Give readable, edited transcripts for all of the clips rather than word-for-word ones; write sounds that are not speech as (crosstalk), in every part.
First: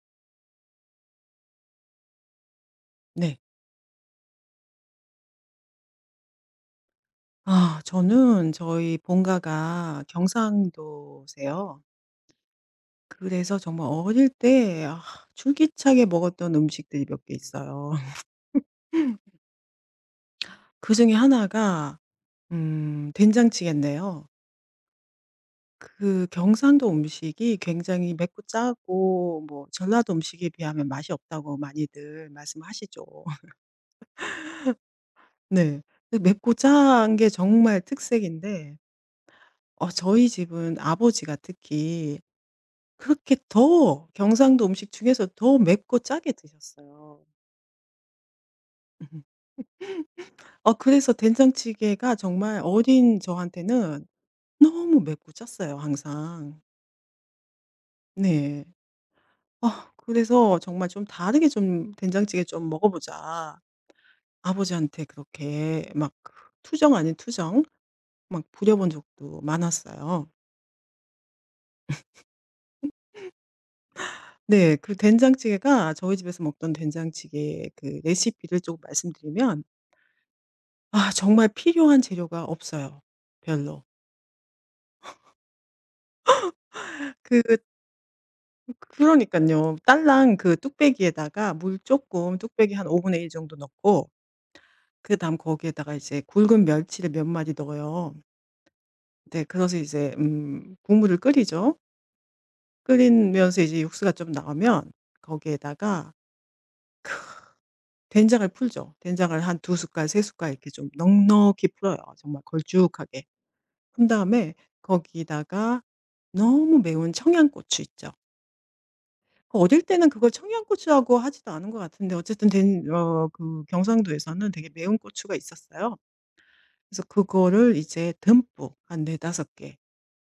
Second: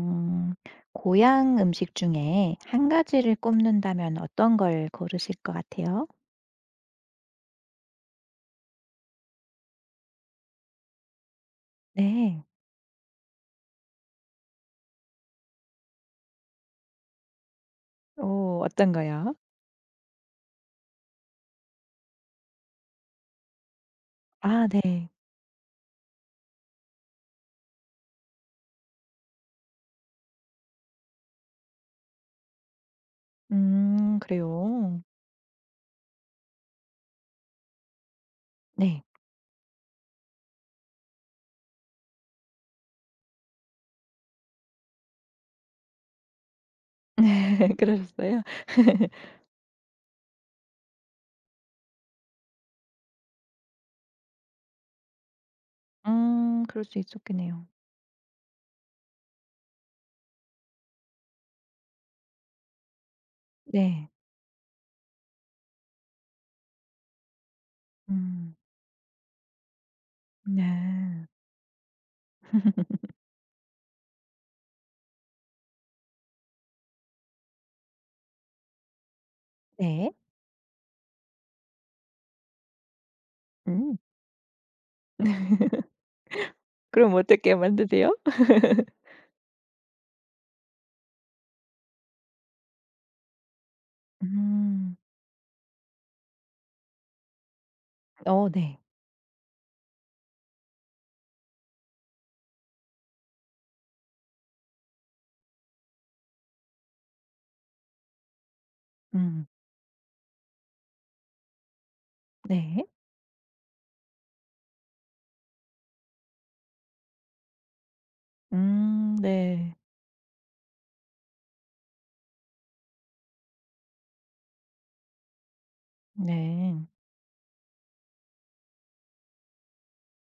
음, 고향 음식 중에 한 가지를 네. 꼽는다면 어떤 걸 고르실 것 같아요? 저는 저희 본가가 경상도세요. 네. 그래서 정말 어릴 때 줄기차게 먹었던 음식들이 몇 개 있어요. 오, 어떤 거요? (laughs) 그중에 하나가 된장찌개인데요. 아 네. 그 경상도 음식이 굉장히 맵고 짜고 뭐 전라도 음식에 비하면 맛이 없다고 많이들 말씀하시죠. (laughs) 그래요. 네. 근데 맵고 짠 게 정말 특색인데 네. 저희 집은 아버지가 특히 그렇게 더 경상도 음식 중에서 더 맵고 짜게 드셨어요. (laughs) 그러셨어요? (laughs) (laughs) 그래서 된장찌개가 정말 어린 저한테는 너무 맵고 짰어요 항상. 그럴 수 있었겠네요. 네. 그래서 정말 좀 "다르게 좀 된장찌개 좀 먹어보자." 네. 아버지한테 그렇게 막 투정 아닌 투정 막 음. 부려본 적도 많았어요. 네. (laughs) 네. 그 된장찌개가 저희 집에서 먹던 된장찌개 그 레시피를 조금 말씀드리면 네. 정말 필요한 재료가 없어요 별로. 음. 그럼 어떻게 그 만드세요? 그러니까요 딸랑 그 뚝배기에다가 물 조금 뚝배기 한 5분의 1 정도 넣고 음. 그다음 거기에다가 이제 굵은 멸치를 몇 마디 넣어요. 어 네. 네 그래서 이제 국물을 끓이죠. 끓이면서 이제 육수가 좀 나오면 거기에다가 된장을 풀죠. 된장을 음. 한 두 숟갈 세 숟갈 이렇게 좀 넉넉히 풀어요 정말 네. 걸쭉하게. 푼 다음에 거기다가 너무 매운 청양고추 있죠. 네. 어릴 때는 그걸 청양고추라고 하지도 않은 것 같은데 어쨌든 된 어 그 경상도에서는 되게 매운 고추가 있었어요. 네. 그래서 그거를 이제 듬뿍 한 4-5개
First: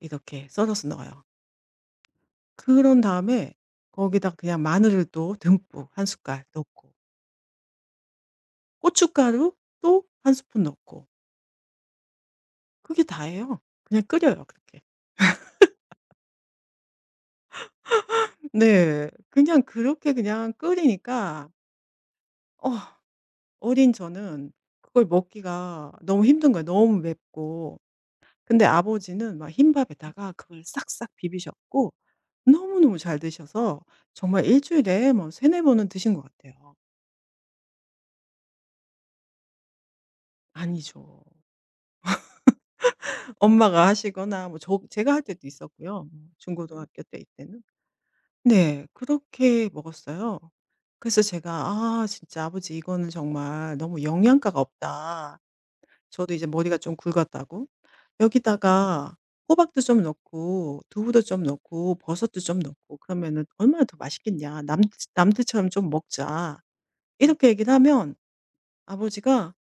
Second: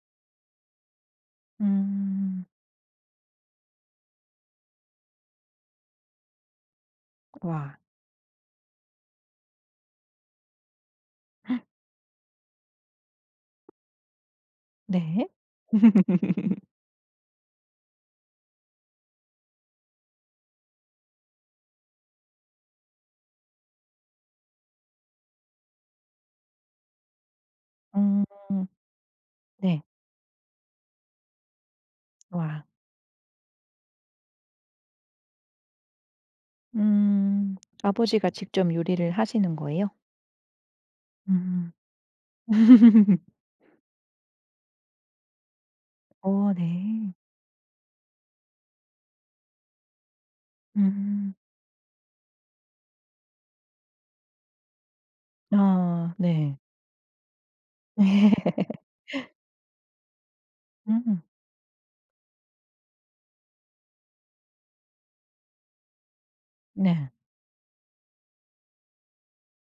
이렇게 썰어서 넣어요. 음. 그런 다음에 거기다 그냥 마늘을 또 듬뿍 한 숟갈 넣고 와. 고춧가루 또 한 스푼 넣고 그게 다예요. 그냥 끓여요 그렇게. 네. (laughs) 네. 그냥 그렇게 그냥 끓이니까 어 어린 저는 그걸 먹기가 너무 힘든 거예요. 너무 맵고. 음 근데 아버지는 막 네. 흰밥에다가 그걸 싹싹 비비셨고 와. 너무너무 잘 드셔서 정말 일 주일에 뭐 세네 번은 드신 것 같아요. 음. 아버지가 직접 요리를 하시는 거예요? 아니죠. 음. (laughs) 엄마가 하시거나 뭐 제가 할 때도 있었고요. 뭐 어 중고등학교 네. 때 이때는. 네. 그렇게 먹었어요. 그래서 음. 제가 '아 진짜 아버지 이거는 정말 너무 영양가가 없다.' 아 저도 이제 네. 머리가 좀 굵었다고. (laughs) 여기다가 호박도 좀 넣고 음. 두부도 좀 넣고 버섯도 좀 넣고 그러면은 얼마나 더 맛있겠냐. 남들 남들처럼 좀 먹자. 네. 이렇게 얘기를 하면 아버지가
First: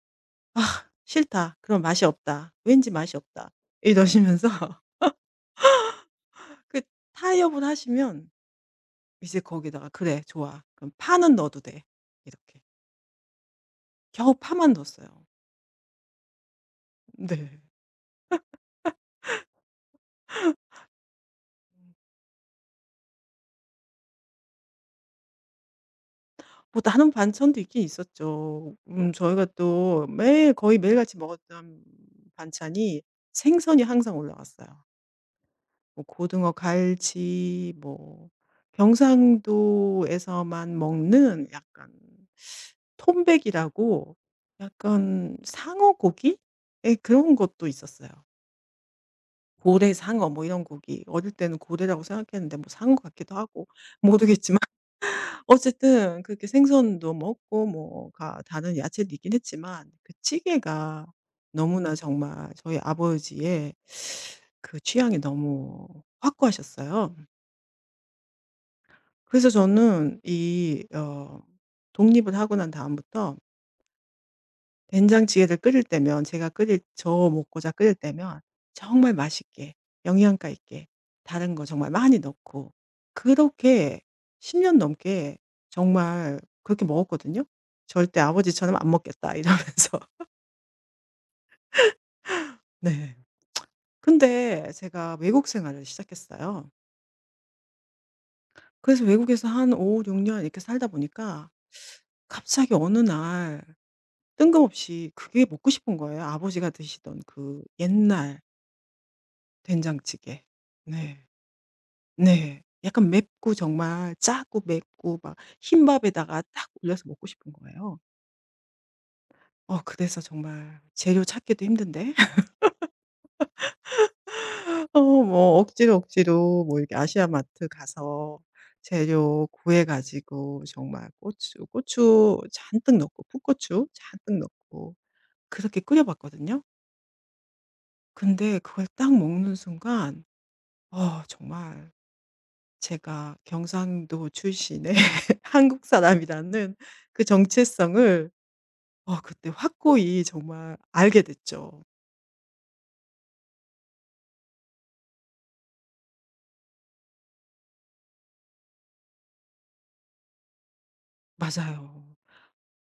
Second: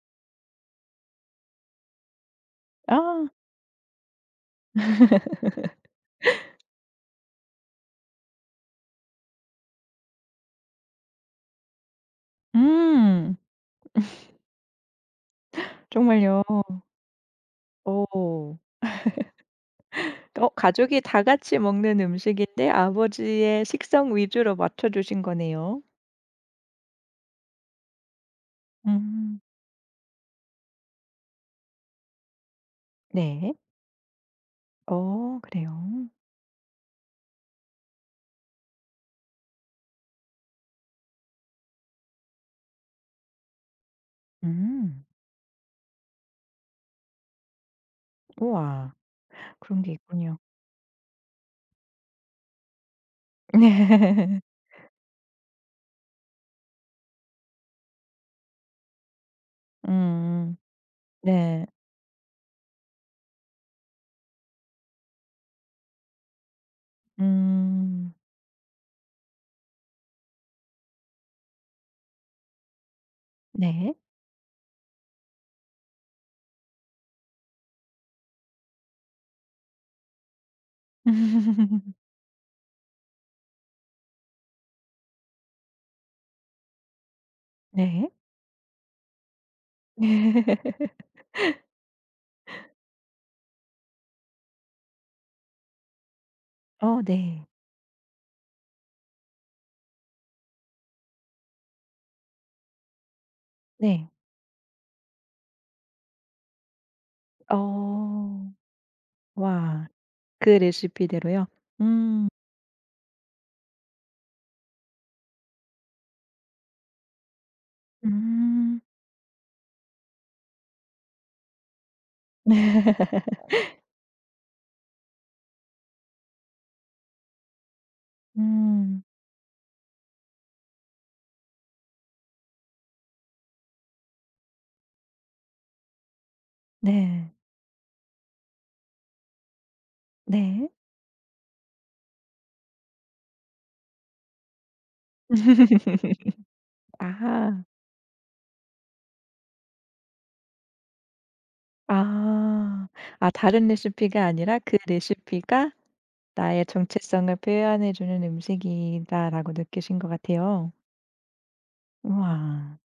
"싫다. 그럼 맛이 없다. 왠지 맛이 아. 없다." 이러시면서 (laughs) (laughs) 그 타협을 하시면 이제 거기다가 "그래 좋아. 그럼 파는 넣어도 돼." 이렇게. 음. 겨우 파만 넣었어요. 정말요? 네. 오. 어 가족이 다 같이 먹는 음식인데 아버지의 식성 위주로 맞춰 주신 거네요. 뭐 다른 반찬도 있긴 있었죠. 음. 저희가 또 매일 거의 매일같이 먹었던 반찬이 네. 생선이 항상 올라왔어요. 어 뭐 그래요? 고등어, 갈치 뭐 경상도에서만 먹는 약간 톰백이라고 음. 약간 상어 고기? 예 그런 것도 있었어요. 우와. 그런 게 고래, 상어 있군요. 뭐 이런 고기. 어릴 때는 고래라고 생각했는데 뭐 상어 같기도 하고 네. (laughs) 모르겠지만 어쨌든 그렇게 생선도 먹고 뭐가 다른 야채도 있긴 했지만 그 음. 찌개가 네. 너무나 정말 저희 아버지의 그 취향이 너무 확고하셨어요. 음. 그래서 저는 이 어 독립을 하고 난 다음부터 네. 된장찌개를 끓일 때면 제가 끓일 저 먹고자 끓일 때면 정말 맛있게 영양가 있게 다른 거 정말 (laughs) 많이 넣고 그렇게 10년 넘게 정말 그렇게 먹었거든요. 네. '절대 아버지처럼 안 먹겠다.' 이러면서. (laughs) (laughs) 네. 근데 제가 외국 생활을 시작했어요. 어 네. 그래서 외국에서 한 5-6년 이렇게 살다 보니까 갑자기 어느 날 네. 뜬금없이 그게 먹고 싶은 거예요. 아버지가 드시던 그 옛날 어. 와. 된장찌개. 그 네. 레시피대로요? 음. 네. 약간 맵고 정말 짜고 맵고 막 흰밥에다가 딱 올려서 먹고 싶은 거예요. 음. 그래서 정말 재료 찾기도 힘든데 (laughs) (laughs) 뭐 억지로 억지로 뭐 이렇게 아시아마트 가서 음. 재료 구해 가지고 정말 고추 고추 잔뜩 넣고 풋고추 잔뜩 넣고 그렇게 끓여 봤거든요. 네. 근데 그걸 딱 먹는 순간 네. 정말 제가 경상도 출신의 (laughs) 한국 사람이라는 (laughs) 그 아. 정체성을 그때 확고히 정말 알게 됐죠. 아. 아 다른 레시피가 아니라 그 레시피가 나의 정체성을 표현해 주는 음식이다라고 느끼신 것 같아요. 맞아요. 와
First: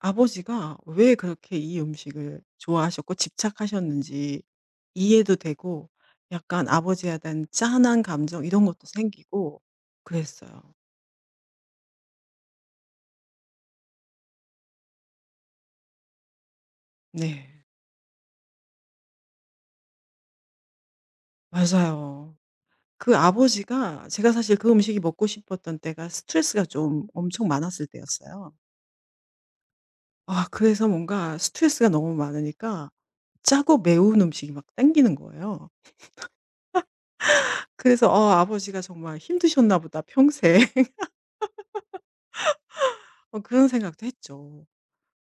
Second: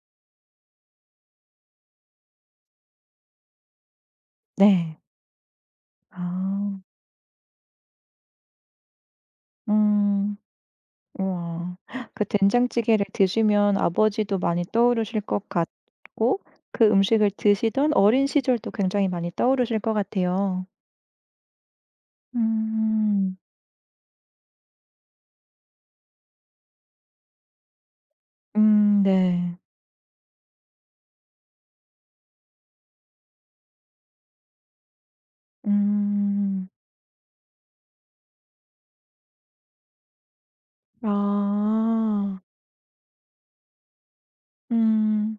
아버지가 왜 그렇게 이 음식을 좋아하셨고 집착하셨는지 네. 이해도 되고 약간 아. 아버지에 대한 짠한 감정 이런 것도 생기고 음. 그랬어요. 우와. 그 된장찌개를 드시면 아버지도 많이 떠오르실 것 같고 그 음식을 네. 드시던 어린 시절도 굉장히 많이 떠오르실 것 같아요. 맞아요. 그 음. 아버지가 제가 사실 그 음식이 먹고 싶었던 때가 스트레스가 좀 엄청 많았을 때였어요. 네. 그래서 뭔가 스트레스가 너무 많으니까 짜고 매운 음식이 막 땡기는 거예요. 음. 그래서 '어 아버지가 정말 힘드셨나 보다 평생.' (laughs) 아. 그런 생각도 했죠. 음.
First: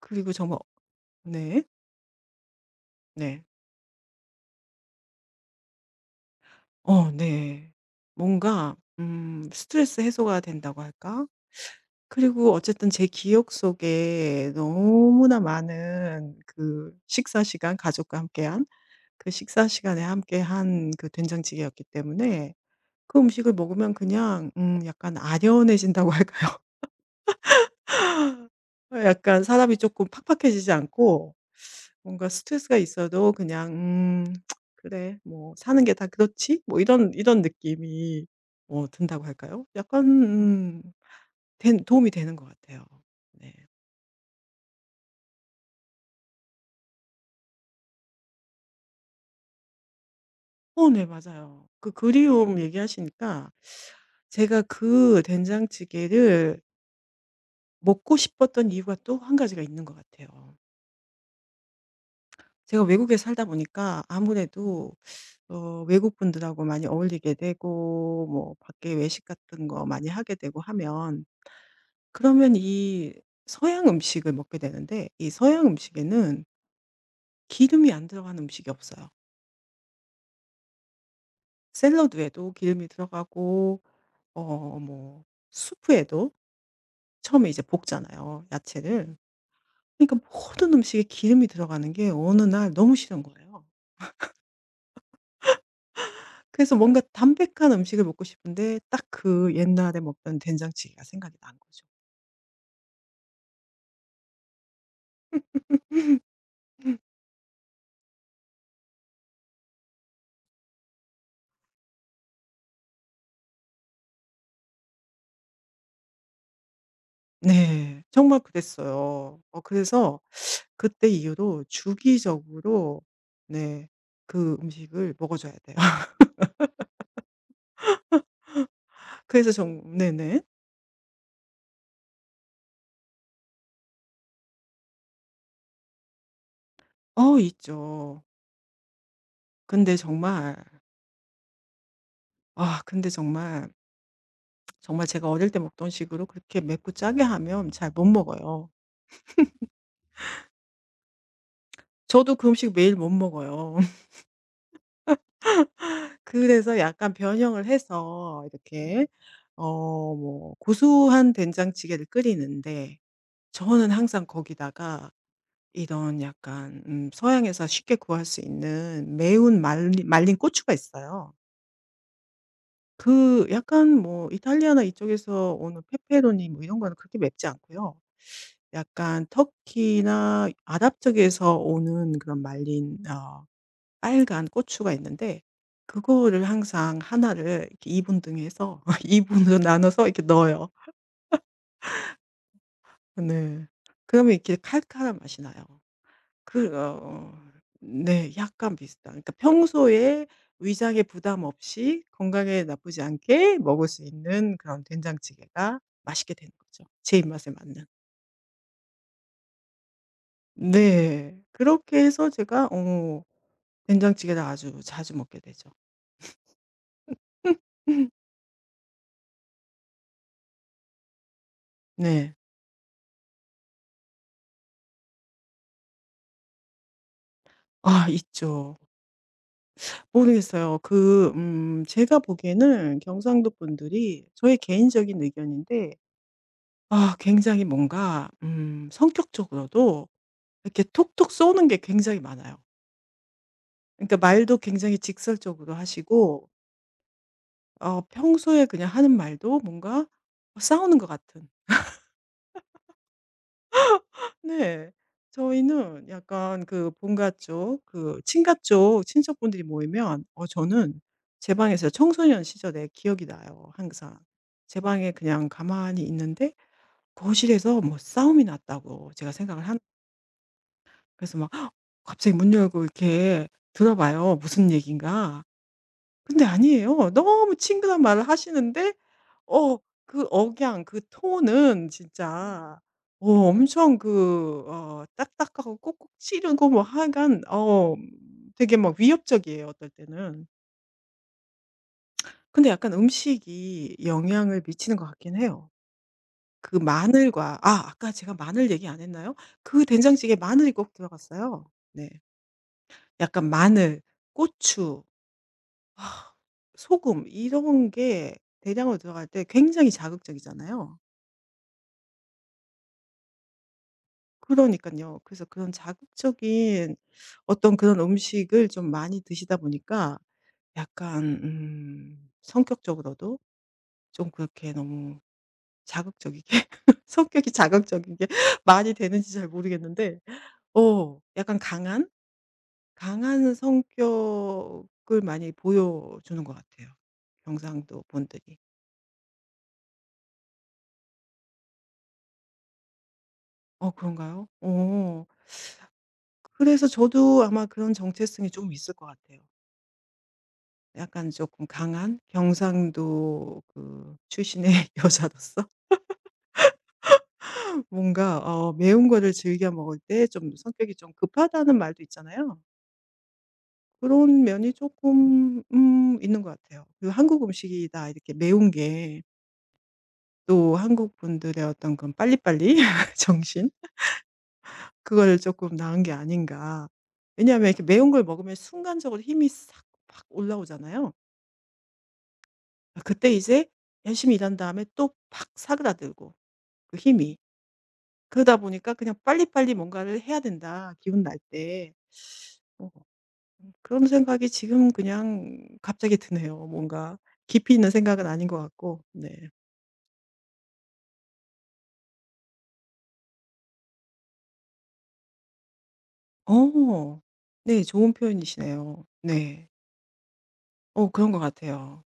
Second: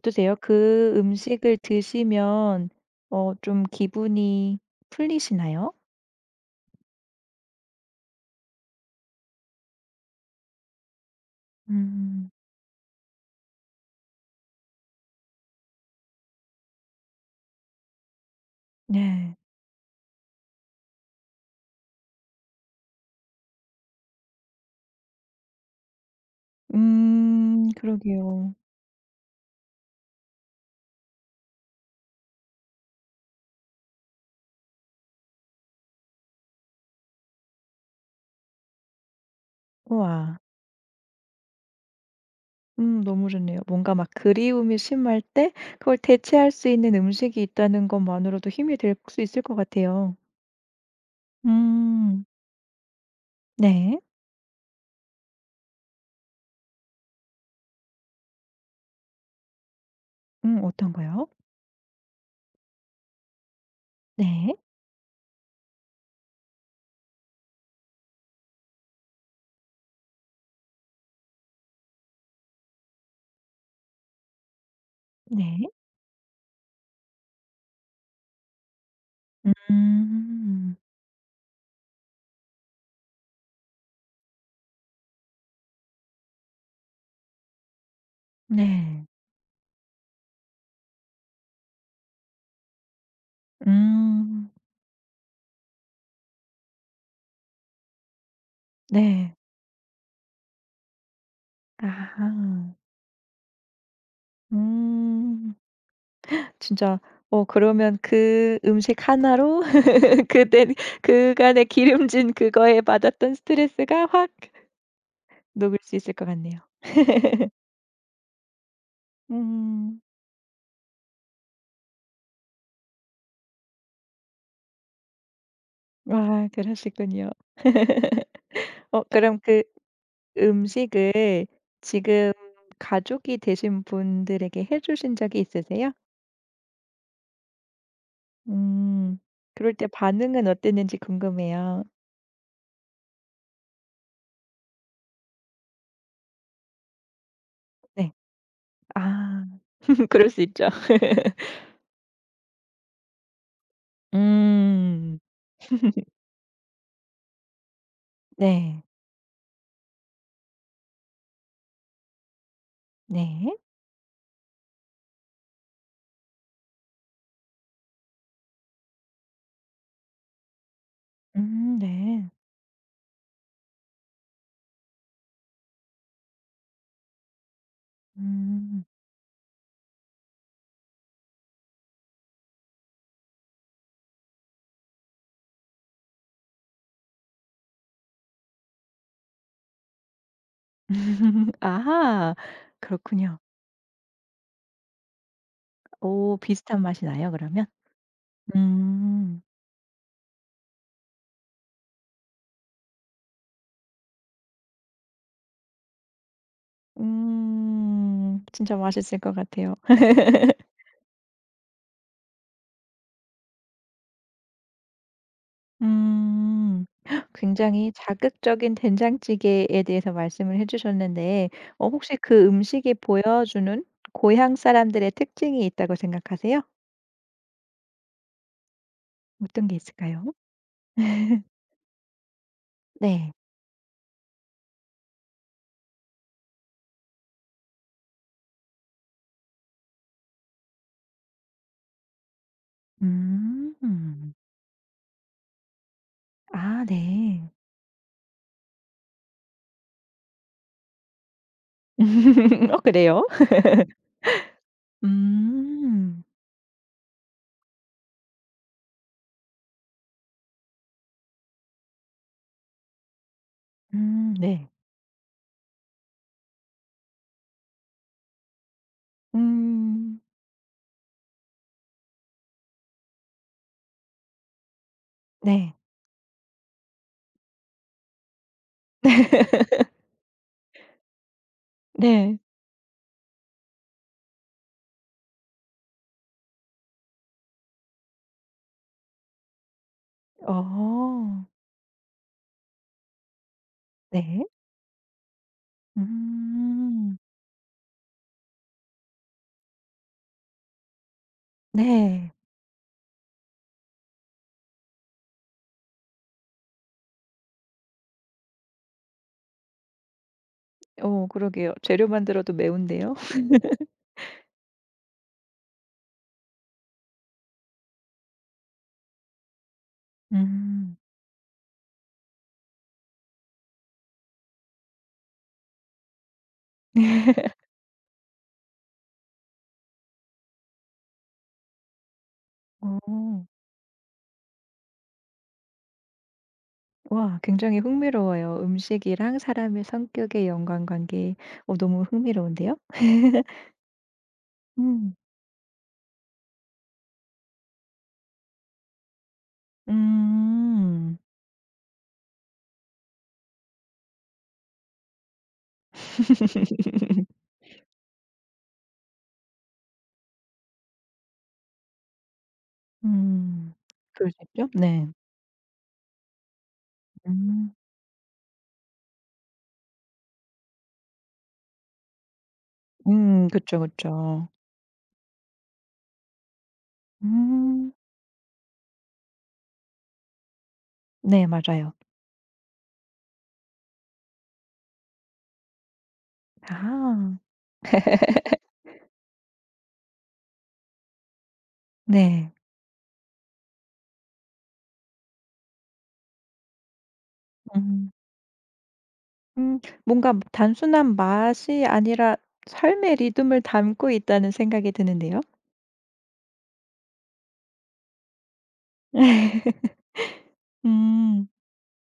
그리고 정말. 그 음식을 네. 드시면 어 네. 좀 기분이 풀리시나요? 네. 뭔가 스트레스 해소가 된다고 할까? 음. 그리고 어쨌든 제 기억 속에 너무나 많은 그 식사 시간 가족과 함께한 그 네. 식사 시간에 함께한 그 된장찌개였기 때문에 그 음식을 먹으면 그냥 약간 아련해진다고 할까요? (laughs) 그러게요. 약간 사람이 조금 팍팍해지지 않고 뭔가 스트레스가 있어도 그냥 '음 그래. 뭐 사는 게 다 그렇지?' 뭐 이런 느낌이 든다고 할까요? 약간 우와. 된 도움이 되는 것 같아요. 너무 네. 좋네요. 뭔가 막 그리움이 심할 때 그걸 대체할 수 있는 음식이 있다는 것만으로도 힘이 될 수 있을 것 같아요. 네 맞아요. 그 음 그리움 얘기하시니까 네. 제가 그 된장찌개를 먹고 싶었던 이유가 또 한 가지가 있는 것 같아요. 어떤 거요? 제가 외국에 살다 보니까 네. 아무래도 외국분들하고 많이 어울리게 되고 뭐 밖에 외식 같은 거 많이 하게 되고 하면 그러면 이 서양 음식을 먹게 되는데 이 네. 서양 음식에는 기름이 안 들어간 음식이 없어요. 음. 샐러드에도 기름이 들어가고 어 뭐 수프에도 처음에 이제 볶잖아요, 네. 야채를. 그러니까 모든 음식에 기름이 들어가는 게 어느 날 너무 싫은 거예요. 음 그래서 뭔가 담백한 음식을 먹고 싶은데 딱 네. 그 옛날에 먹던 된장찌개가 생각이 난 거죠. 아. 음. (laughs) 진짜 어 그러면 그 음식 하나로 (laughs) 그때 그간의 기름진 그거에 받았던 스트레스가 확 녹을 수 있을 것 같네요. 네. 정말 그랬어요. 음. 그래서 그때 이후로 주기적으로 네 그 음식을 먹어 줘야 돼요. (laughs) 아 그러시군요. 어 그럼 그래서 그 정 네네. 음식을 지금 가족이 되신 분들에게 해 주신 적이 있으세요? 있죠. 음. 그럴 때 근데 반응은 정말, 어땠는지 궁금해요. 근데 정말, 정말 제가 어릴 때 먹던 식으로 그렇게 맵고 짜게 하면 잘 못 네. 먹어요. 아. (laughs) 그럴 수 있죠. (laughs) 저도 그 음식 매일 못 먹어요. (laughs) 음. 그래서 약간 변형을 해서 네. 이렇게 뭐 고소한 된장찌개를 끓이는데 네. 저는 항상 거기다가 이런 약간 서양에서 쉽게 구할 수 있는 매운 말리 말린 고추가 있어요. 네. 그 약간 뭐 이탈리아나 이쪽에서 오는 페페로니 뭐 이런 거는 그렇게 맵지 않고요. 음. 약간 터키나 아랍 쪽에서 오는 그런 말린 빨간 고추가 있는데 그거를 항상 하나를 이렇게 2 분등해 서 2 분으로 (laughs) 나눠서 이렇게 넣어요. (laughs) 아하. 그렇군요. 네. 그러면 이렇게 칼칼한 맛이 나요. 오 그 비슷한 맛이 나요, 어 그러면? 네. 약간 비슷한. 그러니까 음. 평소에 위장에 부담 없이 건강에 나쁘지 않게 먹을 수 있는 그런 된장찌개가 맛있게 되는 거죠, 제 입맛에 맞는. 음. 진짜 맛있을 것 같아요. 네. 그렇게 해서 제가 된장찌개를 아주 자주 먹게 되죠. 음. (laughs) 굉장히 (laughs) 자극적인 된장찌개에 대해서 말씀을 해 주셨는데 어 혹시 네. 그 음식이 보여주는 고향 사람들의 특징이 있다고 생각하세요? 있죠. 어떤 게 있을까요? 모르겠어요. 그 (laughs) 제가 보기에는 네. 경상도 분들이 저의 개인적인 의견인데 굉장히 뭔가 성격적으로도 이렇게 톡톡 쏘는 게 굉장히 많아요. 그러니까 음. 말도 굉장히 직설적으로 하시고 아 네. 평소에 그냥 하는 말도 뭔가 싸우는 것 같은. (laughs) 어 그래요? 네. 저희는 음. 약간 그 본가 쪽, 그 친가 쪽 친척분들이 모이면 저는 제 방에서 청소년 시절에 기억이 나요, 항상. 네. 제 방에 그냥 가만히 있는데 거실에서 뭐 싸움이 났다고 제가 생각을 한. 음. 그래서 막 헉! 갑자기 문 열고 이렇게 들어봐요. 무슨 얘기인가. 네. 근데 아니에요. 너무 친근한 말을 하시는데 어 (laughs) 그 억양 그 톤은 네. 진짜 엄청 딱딱하고 꾹꾹 찌르고 뭐 하여간 되게 막 위협적이에요 어떨 때는. 어. 근데 약간 음식이 네. 영향을 미치는 것 같긴 해요. 그 음. 마늘과 아까 제가 마늘 얘기 안 했나요? 그 된장찌개에 마늘이 꼭 들어갔어요. 네. 네. 약간 마늘, 고추, 아 소금 이런 게 대량으로 들어갈 때 굉장히 자극적이잖아요. 어 그러게요. 재료만 들어도 매운데요. 그러니까요 그래서 그런 자극적인 어떤 그런 음식을 좀 많이 드시다 보니까 음. 약간 성격적으로도 좀 그렇게 너무 자극적이게 (laughs) 성격이 자극적인 게 (laughs) 많이 되는지 잘 모르겠는데 약간 강한, 오 강한 성격을 많이 보여주는 것 같아요, 와 굉장히 경상도 흥미로워요. 분들이. 음식이랑 사람의 성격의 연관관계. 어 너무 흥미로운데요? (laughs) 어 그런가요? 음. 어. 그래서 저도 아마 그런 정체성이 좀 있을 것 같아요. 음. 약간 조금 강한 경상도 그 출신의 (laughs) 여자로서 (laughs) 뭔가 매운 거를 즐겨 먹을 때 좀 성격이 좀 급하다는 말도 있잖아요. 음. 그럴 그런 죠 면이 네. 조금 있는 것 같아요. 그리고 한국 음. 음식이다 이렇게 매운 게 또 한국 분들의 어떤 그런 빨리빨리 (laughs) 음. 정신, 그쵸, 그쵸. 그걸 조금 나 낳은 게 아닌가. 왜냐하면 이렇게 음. 매운 걸 먹으면 순간적으로 힘이 싹 확 올라오잖아요. 네 맞아요. 아, 그때 이제 열심히 일한 다음에 또 팍 사그라들고 그 아. 힘이. 그러다 보니까 그냥 '빨리빨리 뭔가를 해야 된다, 기운 날 때.' 네. 어. 그런 생각이 지금 그냥 갑자기 드네요. 뭔가 깊이 있는 음. 생각은 아닌 것 같고. 네. 음 뭔가 단순한 맛이 아니라 삶의 리듬을 담고 있다는 생각이 드는데요. 어. 네. 좋은 표현이시네요. 네. (laughs) 그런 것 음. 같아요.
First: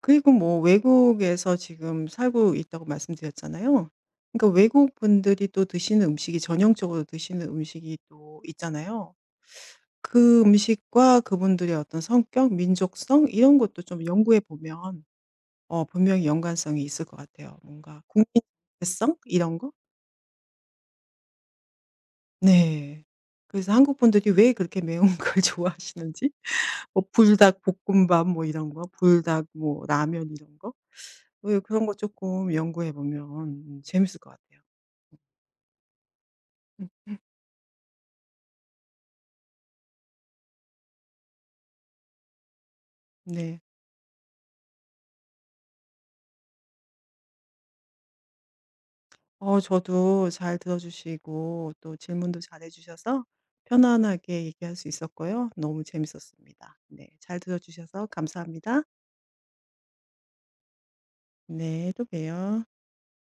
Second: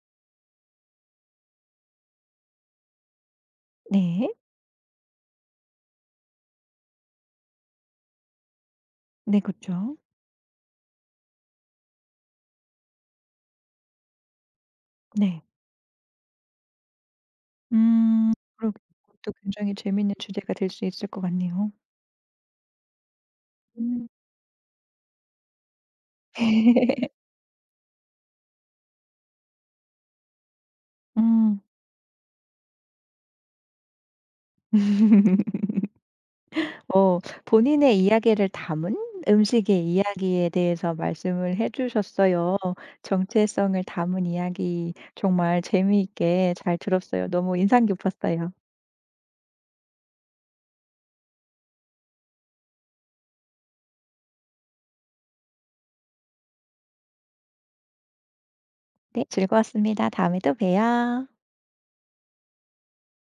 그리고 뭐 외국에서 지금 살고 있다고 말씀드렸잖아요. 네. 그러니까 외국 분들이 또 드시는 음식이 전형적으로 드시는 음식이 또 있잖아요. 네 그쵸. 그 음식과 그분들의 어떤 성격, 민족성 이런 것도 좀 연구해 보면 네. 분명히 연관성이 있을 것 같아요. 뭔가 국민 음 그러게 정체성 그것도 이런 거? 굉장히 재미있는 주제가 될 수 있을 것 같네요. 네. 그래서 한국 음. 분들이 왜 그렇게 매운 (laughs) 걸 좋아하시는지 뭐 (laughs) 불닭 볶음밥 뭐 이런 거, 불닭 뭐 라면 이런 거. 뭐 음. 그런 거 조금 연구해 보면 재밌을 것 같아요. (laughs) 음 어 본인의 이야기를 담은 음식의 이야기에 대해서 말씀을 해 주셨어요. 네. 정체성을 담은 이야기 정말 재미있게 잘 들었어요. 너무 인상 깊었어요. 저도 잘 들어주시고 또 질문도 잘해 주셔서 편안하게 얘기할 수 있었고요. 너무 재밌었습니다. 네. 잘 들어주셔서 감사합니다. 네, 즐거웠습니다. 다음에 또 봬요. 네. 또 봬요.